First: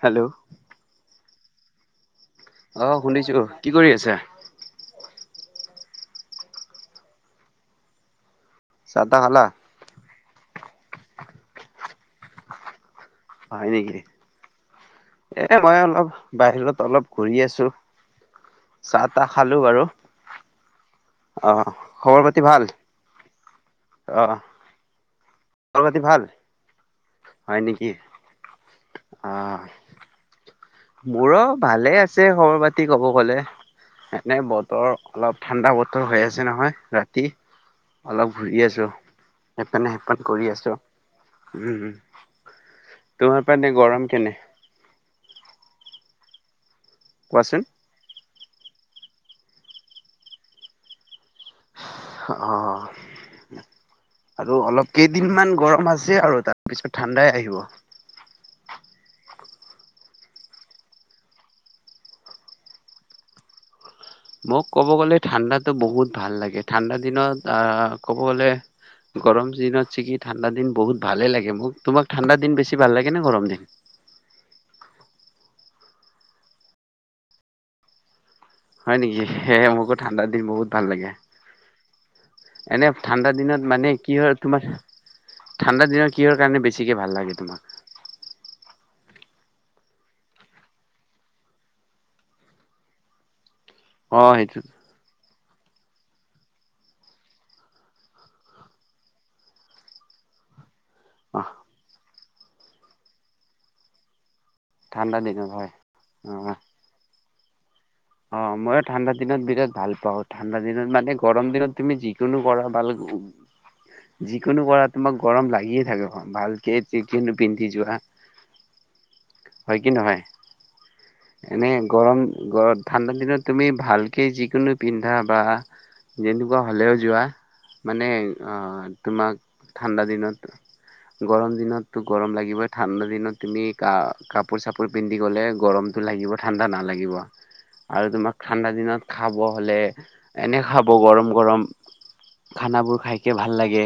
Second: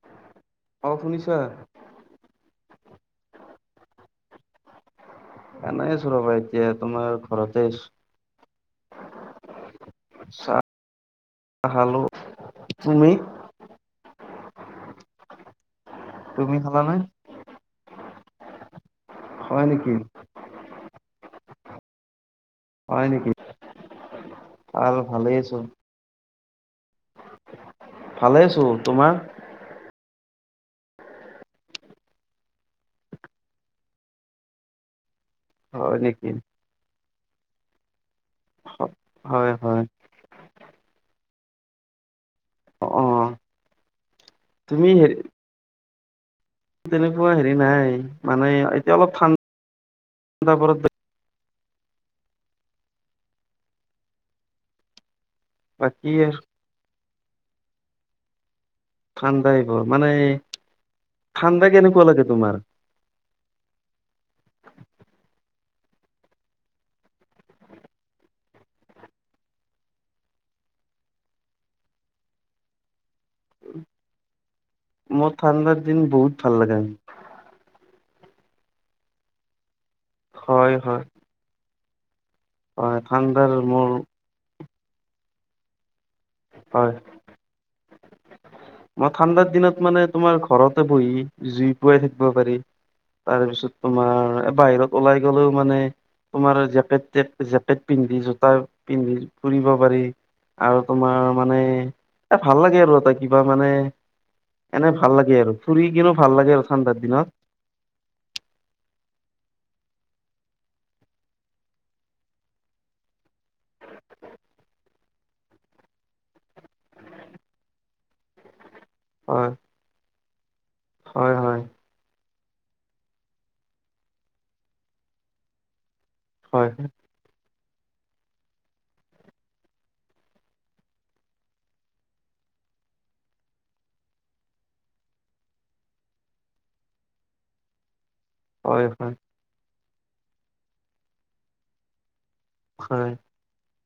Hello [unintelligible] আহ শুনিছো কি কৰি আছা এনেই আছো ৰবা এতিয়া তোমাৰ ঘৰতে আছো চাতাহ খালা চা খালো তুমি হয় নেকি এ মই অলপ তুমি বাহিৰত খালানে অলপ ঘূৰি আছো চাহ তাহ খালো হয় বাৰু নেকি অ খবৰ পাতি ভাল হয় নেকি? অ ভালেই আছো। খবৰ পাতি ভাল হয় নেকি? ভালে আছো তোমাৰ? মোৰ অ ভালে আছে খবৰ পাতি ক'ব গ'লে এনে বতৰ অলপ ঠাণ্ডা হয় বতৰ হৈ নেকি আছে নহয় ৰাতি অলপ ঘূৰি আছোঁ হয় হয় সেপেনে সেপেন কৰি আছোঁ অ । তোমাৰ পানে গৰম কেনে? তুমি হেৰি তেনেকুৱা হেৰি কোৱাচোন? নাই মানে এতিয়া অলপ ঠাণ্ডা অ অ আৰু অলপক দিন ম গৰম আছে আৰু তাৰ পিছত ঠাণ্ডাই আহিব। ঠাণ্ডা আহিব মানে ঠাণ্ডা কেনেকুৱা লাগে তোমাৰ মোক ক'ব গ'লে ঠাণ্ডাতো বহুত ভাল লাগে ঠাণ্ডা দিনত আহ ক'ব গ'লে গৰম দিনত [unintelligible] ঠাণ্ডা দিন বহুত ভালে লাগে মোক তোমাক ঠাণ্ডা দিন বেছি ভাল লাগে নে গৰম দিন [unintelligible] মোৰ ঠাণ্ডাৰ দিন বহুত ভাল লাগে। হয় নেকি স মোকো ঠাণ্ডা দিন বহুত হয় ভাল হয় লাগে। এনে হয় ঠাণ্ডা ঠাণ্ডাৰ দিনত মানে মোৰ কি হয় তোমাৰ ঠাণ্ডা দিনত। কিহৰ কাৰণে হয় বেছিকে ভাল লাগে তোমাক। মই ঠাণ্ডাৰ দিনত মানে তোমাৰ ঘৰতে বহি জুই পোৱাই থাকিব পাৰি। তাৰপিছত অ তোমাৰ সেইটো বাহিৰত ওলাই গ'লেও মানে তোমাৰ জেট জেকেট পিন্ধি জোতা পিন্ধি ফুৰিব পাৰি আৰু তোমাৰ অ মানে এ ভাল লাগে আৰু এটা কিবা মানে এনে ভাল ঠাণ্ডা লাগে দিনত আৰু হয় ফুৰি কিনো অ ভাল লাগে আৰু ঠাণ্ডাৰ দিনত অ ময়ো ঠাণ্ডা দিনত বিৰাট ভাল পাওঁ ঠাণ্ডা দিনত মানে গৰম দিনত তুমি যিকোনো কৰা ভাল। [unintelligible] যিকোনো কৰা তোমাক গৰম লাগিয়ে থাকে ভালকে যিকোনো পিন্ধি যোৱা হয় কি নহয় হয় হয় এনেই গৰম গ ঠাণ্ডা দিনত তুমি ভালকৈ যিকোনো পিন্ধা বা যেনেকুৱা হয় হ'লেও যোৱা। মানে তোমাক ঠাণ্ডা দিনত গৰম দিনতটো গৰম লাগিবই ঠাণ্ডা দিনত তুমি কা কাপোৰ চাপোৰ পিন্ধি গ'লে গৰম সটো লাগিব ঠাণ্ডা নালাগিব। আৰু তোমাক ঠাণ্ডা হয় দিনত হয় খাব হ'লে এনেক খাব গৰম গৰম খানাবোৰ হয় খাইকে ভাল লাগে।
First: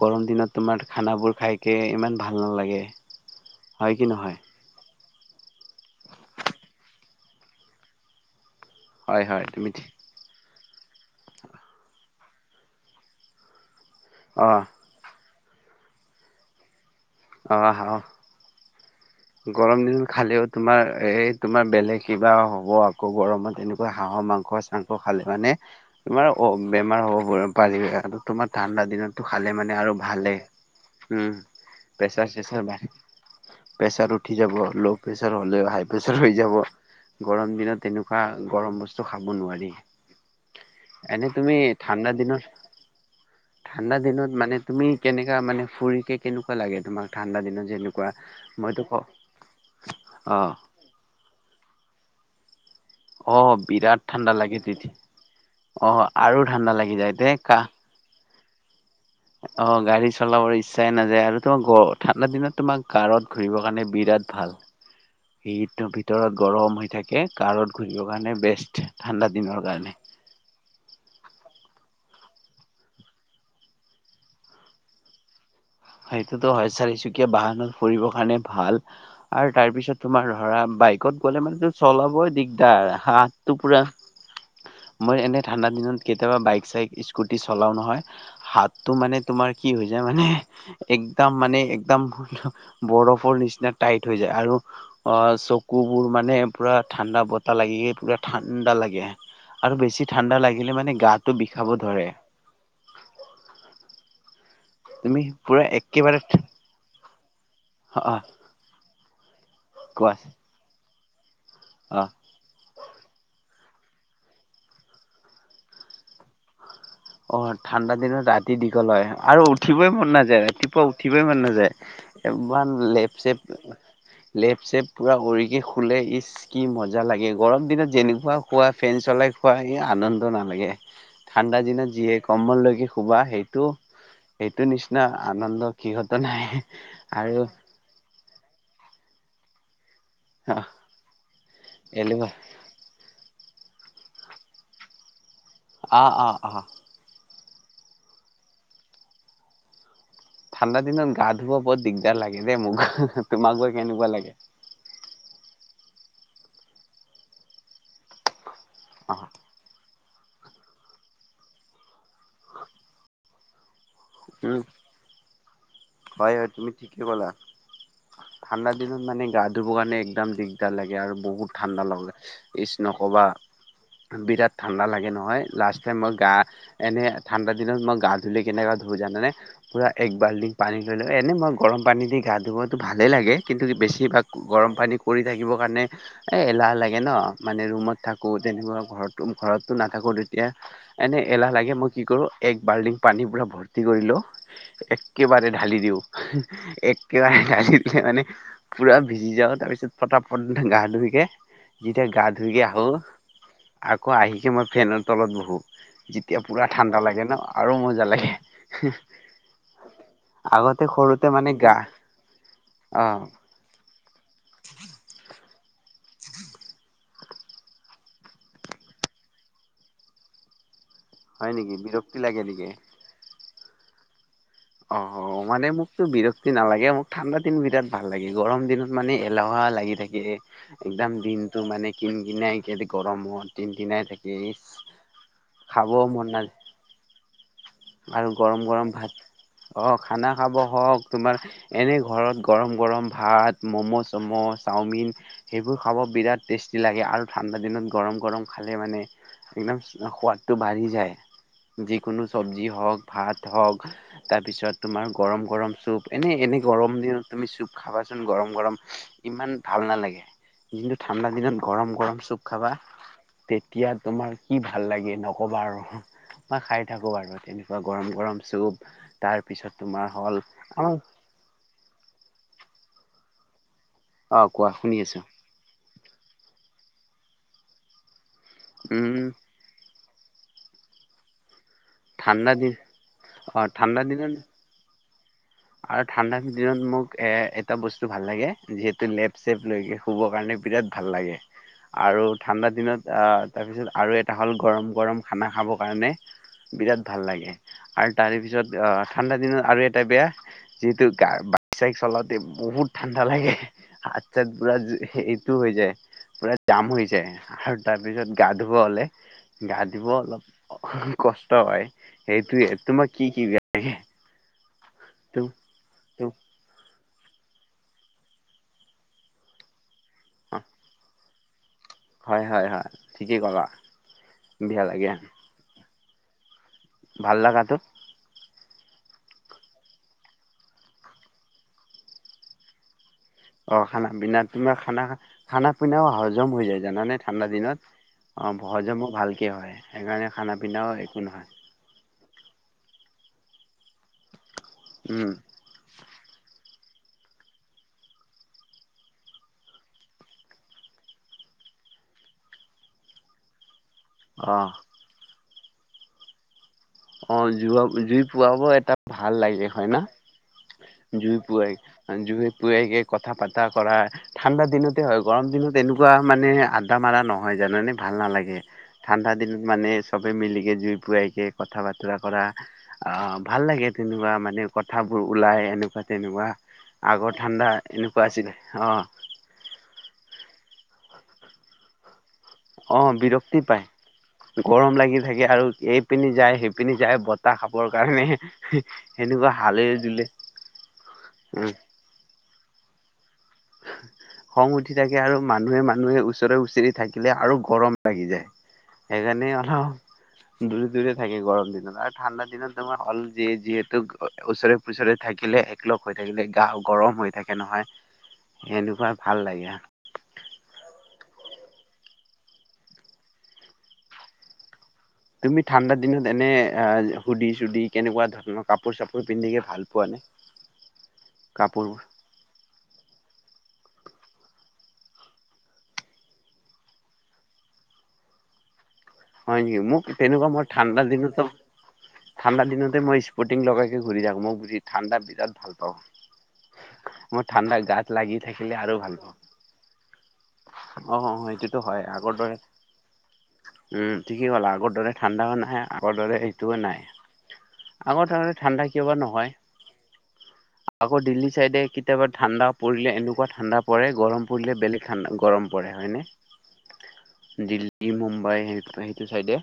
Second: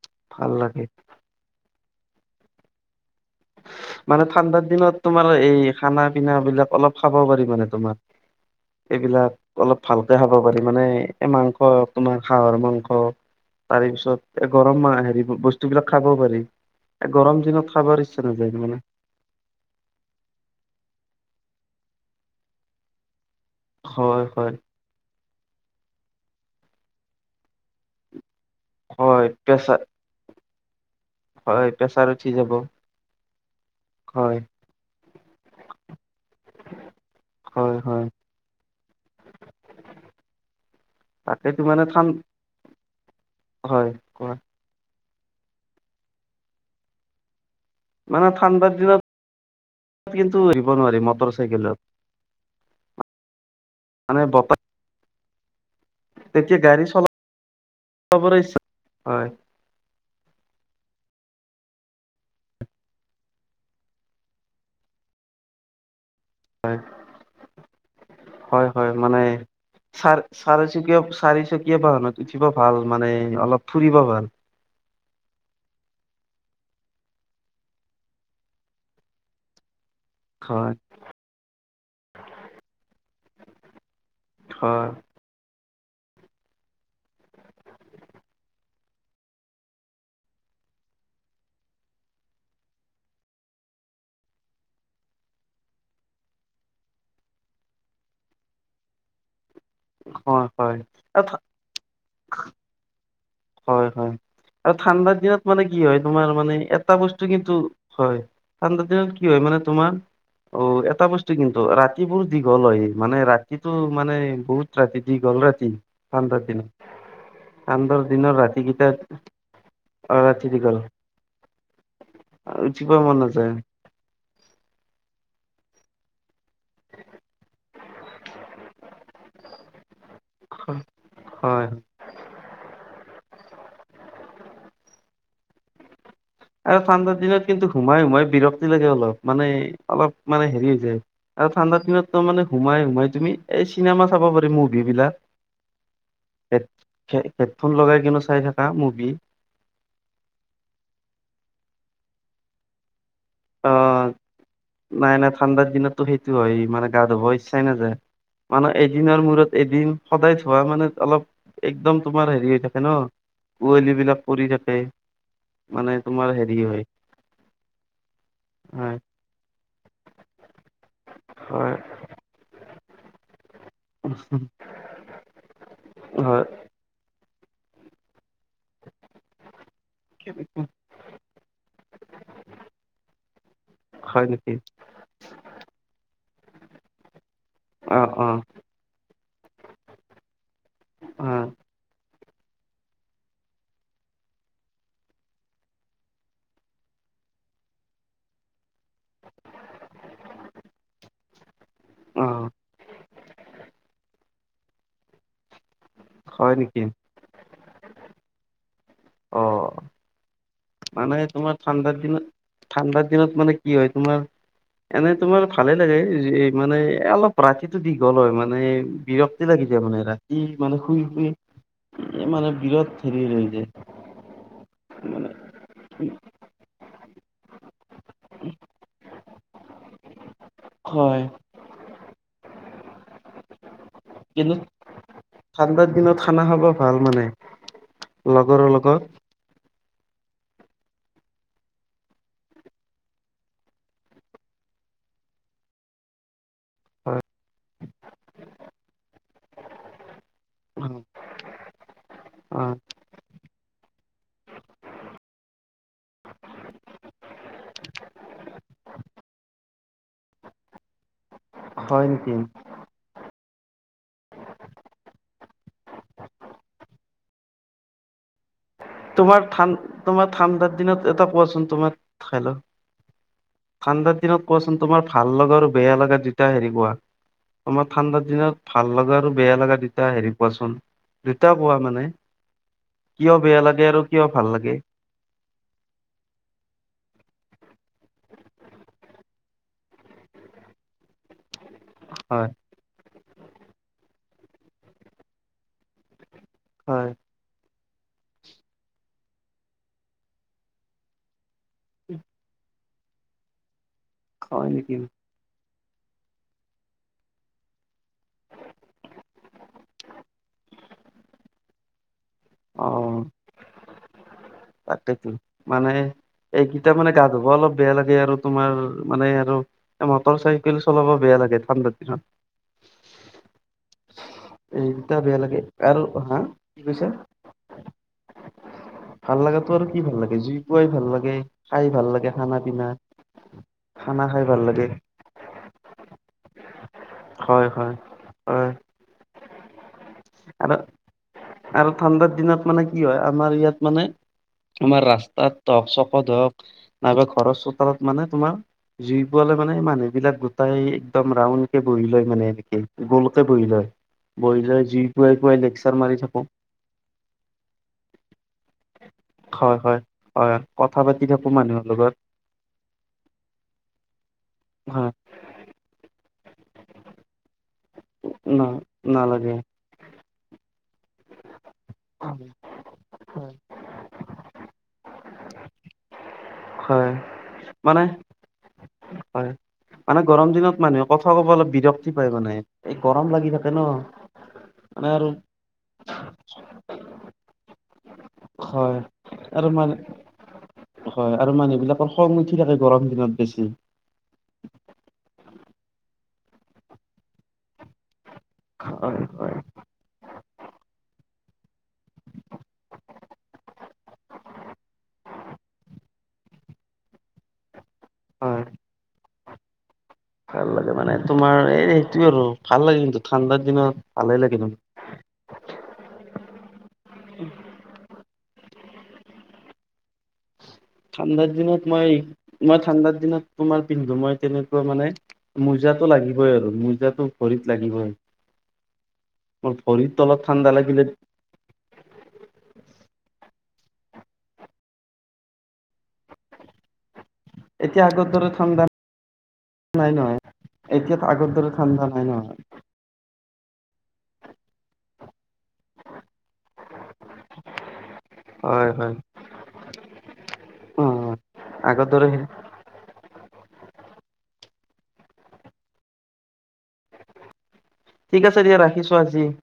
গৰম ভাল দিনত তোমাৰ লাগে। খানাবোৰ খাইকে ইমান ভাল নালাগে। হয় কি মানে নহয় ঠাণ্ডাৰ দিনত তোমাৰ এই খানা-পিনাবিলাক অলপ খাব পাৰি মানে তোমাৰ। হয় হয় এইবিলাক তুমি অলপ ঠিক ভালকে খাব পাৰি মানে। এই মাংস, তোমাৰ হাঁহৰ মাংস তাৰে পিছত অ এ গৰম মা- হেৰি বস্তুবিলাক খাব পাৰি। এই গৰম অ দিনত খাব অ ইচ্ছা ন গৰম দিন খালেও তোমাৰ এই তোমাৰ বেলেগ কিবা হ'ব আকৌ গৰমত। তেনেকুৱা হাঁহৰ হয় হয় মাংস-চাংস খালে মানে, তোমাৰ অ'- বেমাৰ হ'ব পুৰা [unintelligible] তোমাৰ ঠাণ্ডা হয় দিনতো খালে মানে প্ৰেছাৰ আৰু ভালে। উম হয় উঠি প্ৰেছাৰ যাব চেচাৰ বাৰে। প্ৰেছাৰ উঠি হয় যাব ল' প্ৰেছাৰ হ'লেও হাই প্ৰেছাৰ হৈ যাব। গৰম হয় দিনত হয় তেনেকুৱা গৰম বস্তু খাব নোৱাৰি। এনে তুমি তাকেইতো মানে ঠান ঠাণ্ডা দিনত হয় ঠাণ্ডা কোৱা দিনত মানে তুমি কেনেককা মানে ফুৰি কে কেনেকুৱা লাগে তোমাক ঠাণ্ডা দিনত যেনেকুৱা মানে ঠাণ্ডাৰ মইতো ক অ কিন্তু ফুৰিব নোৱাৰি মটৰ চাইকেলত অ বিৰাট মানে ঠাণ্ডা বতাহ লাগে তেতিয়া অ' আৰু তেতিয়া ঠাণ্ডা গাড়ী লাগি যায় । এনে কাহ। চলাবলৈ ইচ্ছা হয় অ' গাড়ী চলাবৰ ই চ্ছাই নাযায় । আৰু তোমাৰ গ- ঠাণ্ডা দিনত তোমাক কাৰত ঘূৰিবৰ কাৰণে বিৰাট ভাল। সেয়েটো ভি ভিতৰত গৰম হৈ থাকে । কাৰত ঘূৰিবৰ কাৰণে হয় বেষ্ট, হয় মানে ঠাণ্ডা দিনৰ কাৰণে। চাৰ চাৰিচকীয়া চাৰিচকীয়া বাহনত উঠিব ভাল, মানে অলপ ফুৰিব ভাল। সেইটোতো হয়, চাৰিচকীয়া বাহনত ফুৰিবৰ কাৰণে ভাল । আৰু তাৰ পিছত তোমাৰ ধৰা, হয় বাইকত গ'লে মানেতো চলাবই দিগদাৰ। হাতটো পুৰা হয় মই এনে ঠাণ্ডাত দিনত কেতিয়াবা বাইক-চাইক, স্কুটি চলাওঁ নহয়, হাতটো মানে তোমাৰ কি হৈ যায় মানে একদম মানে একদম [inaudible] বৰফৰ নিচিনা টাইট হৈ যায়। আৰু অ' চকু বোৰ মানে পুৰা ঠাণ্ডা বতাহ লাগি পুৰা ঠাণ্ডা লাগে। আৰু বেছি ঠাণ্ডা হয় হয় লাগিলে, মানে আৰু গাটো ঠা- বিষাব ধৰে। হয় - হয়, আৰু ঠাণ্ডাৰ তুমি দিনত পুৰা মানে কি হয়, একেবাৰে তোমাৰ মানে এটা বস্তু কি ন্তু অ হয়। ঠাণ্ডা দিনত কি হয় মানে তোমাৰ, কোৱা অ' এটা বস্ তু কিন্তু, অ ৰাতিবোৰ দীঘল হয় । মানে ৰা ৰাতিটো মানে বহুত ৰাতি, দীঘল ৰাতি। ঠাণ্ডাৰ দিনত। অ' ঠাণ্ডা ঠাণ্ডাৰ দিন ত দিনৰ ৰাতি দীঘল ৰাতিকেইটাত হয় আৰু উঠিবই মন অ নাযায়। ৰাতি দীঘল ৰাতিপুৱা উঠিবই মন নাযায় । ইমান উঠিব লেট মন ছেপ, নাযায় লেপ-চেপ পুৰা উৰিকে শু লে ইচ্, কি মজা লাগে । গৰম দিনত যেনেকুৱা শুৱা, ফেন চলাই শুৱা । এই আনন্ দ নালাগে। ঠাণ্ডা হয় দিনত যিয়ে কম্বললৈকে শুবা সেইটো সেইটো নিচিনা আনন্দ কিহত আৰু ঠাণ্ডাৰ দিনত কিন্তু সোমাই সোমাই বিৰক্তি লাগে অলপ মানে অলপ মানে অহ হেৰি হৈ যায় আৰু ঠাণ্ডাৰ দিনতো এলেহুৱা মানে সোমাই সোমাই তুমি এই চিনেমা চাব পাৰি মুভি বিলাক অঁ অঁ অঁ হেড হেডফোন লগাই কিনু চাই থাকা মুভি ঠাণ্ডা দিনত গা ধুও বৰ দিগদাৰ লাগে দেই মোক তোমাক গৈ অ কেনেকুৱা লাগে নাই নাই ঠাণ্ডাত দিনতো সেইটো হয় মানে গা ধুব ইচ্ছাই নাযায় মানে অ এদিনৰ মূৰত এদিন সদায় থোৱা মানে অলপ একদম তোমাৰ হেৰি হৈ থাকে ন কুৱলি বিলাক পৰি উম থাকে মানে তোমাৰ হয় হয় হেৰি তুমি ঠিকে ক'লা ঠাণ্ডা হয় দিনত মানে গা ধুব কাৰণে একদম দিগদাৰ লাগে আৰু বহুত হয় ঠাণ্ডা লাগে নক'বা বিৰাট ঠাণ্ডা লাগে নহয় লাষ্ট টাইম মই গা হয় এনে ঠাণ্ডা দিনত মই গা ধুলে কেনেকুৱা ধো জানেনে পূৰা একবালটিং ল ল এনেই মই গৰম পানী দি গা ধুবতটো ভালেই লাগে কিন্তু বেছিভাগ হয় নেকি গৰম পানী কৰি থাকিবৰ কাৰণে। এ এ লাহ লাগে ন। মানে ৰুমত অ অ থাকোঁ তেনেকুৱা ঘো ঘৰতো নাথাকোঁ তেতিয়া এনেই অ এলাহ লাগে মই কি কৰোঁ। এক বাল্ডিং পানীৰ পুৰা ভৰ্তি কৰিলো এক। একেবাৰে ঢালি দিওঁ একেবাৰে ঢালি দিলে মানে পুৰা ভিজি যাওঁ তাৰপিছত । গা ধুৰিকে। যেতিয়া অ গা ধুই আহোঁ আকৌ আহিকে মই ফেনৰ তলত বহোঁ। যেতিয়া হয় পুৰা নেকি ঠাণ্ডা লাগে ন আৰু মজা লাগে অ আগতে মানে সৰুতে তোমাৰ গা ঠাণ্ডাৰ দিনত অ ঠাণ্ডাৰ দিনত মানে কি হয় তোমাৰ এনে তোমাৰ ভালে লাগে মানে অলপ ৰাতিটো দীঘল হয় মানে বিৰক্তি লাগি যায় মানে ৰাতি মানে হয় নেকি বিৰক্তি শুই লাগে মানে নেকি? বিৰত হেৰি ৰৈ যায়। অ মানে মোকতো বিৰক্তি নালাগে মোক ঠাণ্ডা দিন বিৰাট ভাল লাগে গৰম দিনত মানে এলেহুৱা লাগি থাকে। একদম হয় দিনটো মানে কিন কিনে গৰমত। কিনাই থাকে কিন্তু ঠাণ্ডাৰ খাব দিনত মন খানা নাযায়। খাব ভাল মানে আৰু গৰম লগৰৰ গৰম লগত ভাত। অ খানা খাব হওক তোমাৰ এনেই ঘৰত গৰম গৰম ভাত মম' চ'ম'চ। চাওমিন সেইবোৰ খাব বিৰাট--। টেষ্টি লাগে আৰু ঠাণ্ডা দিনত গৰম গৰম খালে মানে একদম সোৱাদ। তটো বাঢ়ি যায় অ যিকোনো চব্জি হওক ভাত হওক। তাৰপিছত তোমাৰ গৰম গৰম চুপ এনেই এনেই গৰম দিনত তুমি চুপ খাবাচোন গৰম গৰম। ইমান ভাল নালাগে কিন্তু ঠাণ্ডা দিনত গৰম হয় গৰম নেকি চুপ খাবা। তেতিয়া তোমাৰ কি ভাল লাগে নকবা আৰু মই খাই থাকো। নকবা আৰু তেনেকুৱা গৰম গৰম। চুপ তোমাৰ তাৰপিছত তোমাৰ হ'ল ঠাণ্ডাৰ আমাৰ দিনত এটা পোৱাচন তোমাৰ খাই ল। ঠাণ্ডাৰ অ দিনত কোৱা কোৱাচোন শুনি তোমাৰ আছোঁ ভাল লগা আৰু বেয়া লগা দুটা হেৰি কোৱা তোমাৰ ঠাণ্ডা। দিনত ভাল লগা উম আৰু বেয়া লগা দুটা হেৰি কোৱাচোন দুটা। কোৱা মানে ঠাণ্ডা দিন। কিয় অ বেয়া লাগে ঠাণ্ডা আৰু কিয় দিনত ভাল লাগে। আৰু ঠাণ্ডা দিনত মোক এটা বস্তু ভাল লাগে যিহেতু লে। চেপ লৈকে শুবৰ কাৰণে বিৰাট ভাল লাগে আৰু হয় ঠাণ্ডা দিনত। তাৰপিছত আৰু এটা হ'ল গৰম গৰম খানা খাবৰ কাৰণে বিৰাট হয় ভাল লাগে। আৰু তাৰে পিছত অ ঠাণ্ডা দিনত আৰু এটা বেয়া যিহেতু গা--। চাই চলাওঁতে বহুত ঠাণ্ডা লাগে হাত চাত হয় পোৰা নেকি এইটোও হৈ যায়। পুৰা জাম হৈ যায় আৰু তাৰপিছত গা ধুব হলে গা ধুব অলপ। কষ্ট হয় সেইটোয়ে তোমাৰ কি কি বেয়া লাগে? তাকে কি মানে এইটোতে মানে। গা ধুবা অলপ বেয়া লাগে আৰু তুমাৰ মানে আৰু মটৰ চাইকেল চলাব বেয়া লাগে ঠাণ্ডাত। হয় হয় হয় ঠিকে কবা। এইকেইটাই বেয়া লাগে আৰু হা। কি কৈছা ভাল লগাটো। ভাল লগাতো আৰু কি ভাল লাগে জুই ফুৱাই ভাল লাগে খাই ভাল লাগে খানা পিনা। অ খানা পিনা খাই ভাল তোমাৰ লাগে খানা খানা পিনাও হজম হৈ যায়। জানানে ঠাণ্ডা হয় দিনত হয় অ হয় হজমো ভালকে হয় সেইকাৰণে। খানা আৰু পিনাও একো নহয়। আৰু ঠাণ্ডাৰ দিনত মানে কি হয় আমাৰ ইয়াত মানে--। তোমাৰ উম ৰাস্তাত হক চকত হওক নাইবা ঘৰৰ চোতালত মানে তোমাৰ--। জুই পোৱালে মানে মানুহবিলাক গোটাই একদম ৰাউণ্ডকে বহি লয় মানে এনেকে গ'লকে বহি লয়-। অ', বইলাৰ যি খোৱাই খোৱাই লেকচাৰ মাৰি থাকোঁ। অ', জু জুই ফোৱাব এটা ভাল লাগে হয় না। হয় কথা পাতি জুই থাকো ফুৱাই মানুহৰ লগত জুই ফুৱাইকে কথা পাতা কৰা ঠাণ্ডা দিনতে হয় গৰম দিনত তেনেকুৱা। মানে আড্ডা মাৰা নহয় জানানে ভাল নালাগে ন ঠাণ্ডা নালাগে দিনত মানে চবে মিলিকে জুই ফুৱাইকে কথা বতৰা কৰা আহ ভাল লাগে তেনেকুৱা মানে কথাবোৰ ওলাই এনেকুৱা তেনেকুৱা হয় আগৰ ঠাণ্ডা মানে এনেকুৱা আছিলে, অ', হয় মানে গৰম দিনত মানুহে কথা ক'ব অলপ বিৰক্ত---। অ বিৰক্তি পাই গৰম লাগি থাকে আৰু এইপিনি যায় সেই----। পিনি যায় বতাহ খাবৰ কাৰণে---। হয় সেনেকুৱা আৰু হালে মানে জুলে হয় আৰু উম। মানুহবিলাকৰ খং উঠি থাকে গৰম দিনত----। বেছি খং উঠি থাকে আৰু মানুহে মানুহে ওচৰে ওচৰি থাকিলে আৰু গৰম লাগি যায়। হয় সেইকাৰণে হয় অলপ দূৰে দূৰে----। থাকে গৰম দিনত আৰু ঠাণ্ডা দিনত তোমাৰ হ'ল য যিহেতু ওচৰে পুচৰে থাকিলে এককলগ হৈ থাকে। হে কাৰণে গা গৰম হৈ থাকে নহয়। হয় এনেকুৱা ভাল লাগে। ভাল লাগে মানে তোমাৰ এই সেইটো আৰু ভাল লাগে কিন্তু ঠাণ্ডাৰ দিনত ভালে লাগে কিন্তু। তুমি ঠাণ্ডা দিনত এনে আহ সুধি চুধি কেনেকুৱা [unintelligible] কাপোৰ চাপোৰ পিন্ধিকে ভাল পোৱা নাই। ঠাণ্ডাৰ দিনত মই মই ঠাণ্ডাৰ দিনত তোমাৰ পিন্ধো মই তেনেকুৱা মানে, মোজাটো লাগিবই আৰু মোজাটো ভৰিত লাগিবই। [inaudible] হয় মোৰ নেকি মোক ভৰিৰ তলত তেনেকুৱা মই ঠাণ্ডা লাগিলে দিনতো ঠাণ্ডা দিনতে মই [unintelligible] [unintelligible] লগাইকে ঘূৰি আহো, মই [unintelligible] ঠাণ্ডা বিৰাট ভাল পাওঁ। মোৰ ঠাণ্ডা এতিয়া গাত আগৰ লাগি দৰে থাকিলে ঠাণ্ডা আৰু ভাল পাওঁ। নাই নহয় এতিয়া আগৰ অ', দৰে এইটোতো হয় ঠাণ্ডা নাই আগৰ দৰে নহয় উম ঠিকে কলা আগৰ দৰে ঠাণ্ডাও নাই আগৰ দৰে সেইটোও নাই। আগৰ [unintelligible] ঠাণ্ডা হয় কিয় হয় বা নহয়। অ। আকৌ দিল্লী চাইডে আগৰ কেতিয়াবা দৰে ঠাণ্ডা পৰিলে এনেকুৱা ঠাণ্ডা পৰে গৰম পৰিলে বেলেগ ঠাণ্ডা গৰম পৰে হয়নে দিল্লী মুম্বাই ৰাখিছোঁ সেইটো আজি। চাইডে।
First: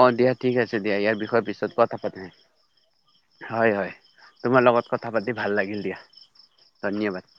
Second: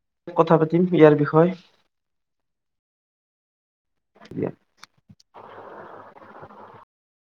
অ', দিয়া ঠিক আছে দিয়া ইয়াৰ বিষয়ে পিছত কথা পাতিম। হয়, হয় দিয়া। তোমাৰ লগত কথা পাতি ভাল লাগিল দিয়া। ধন্যবাদ।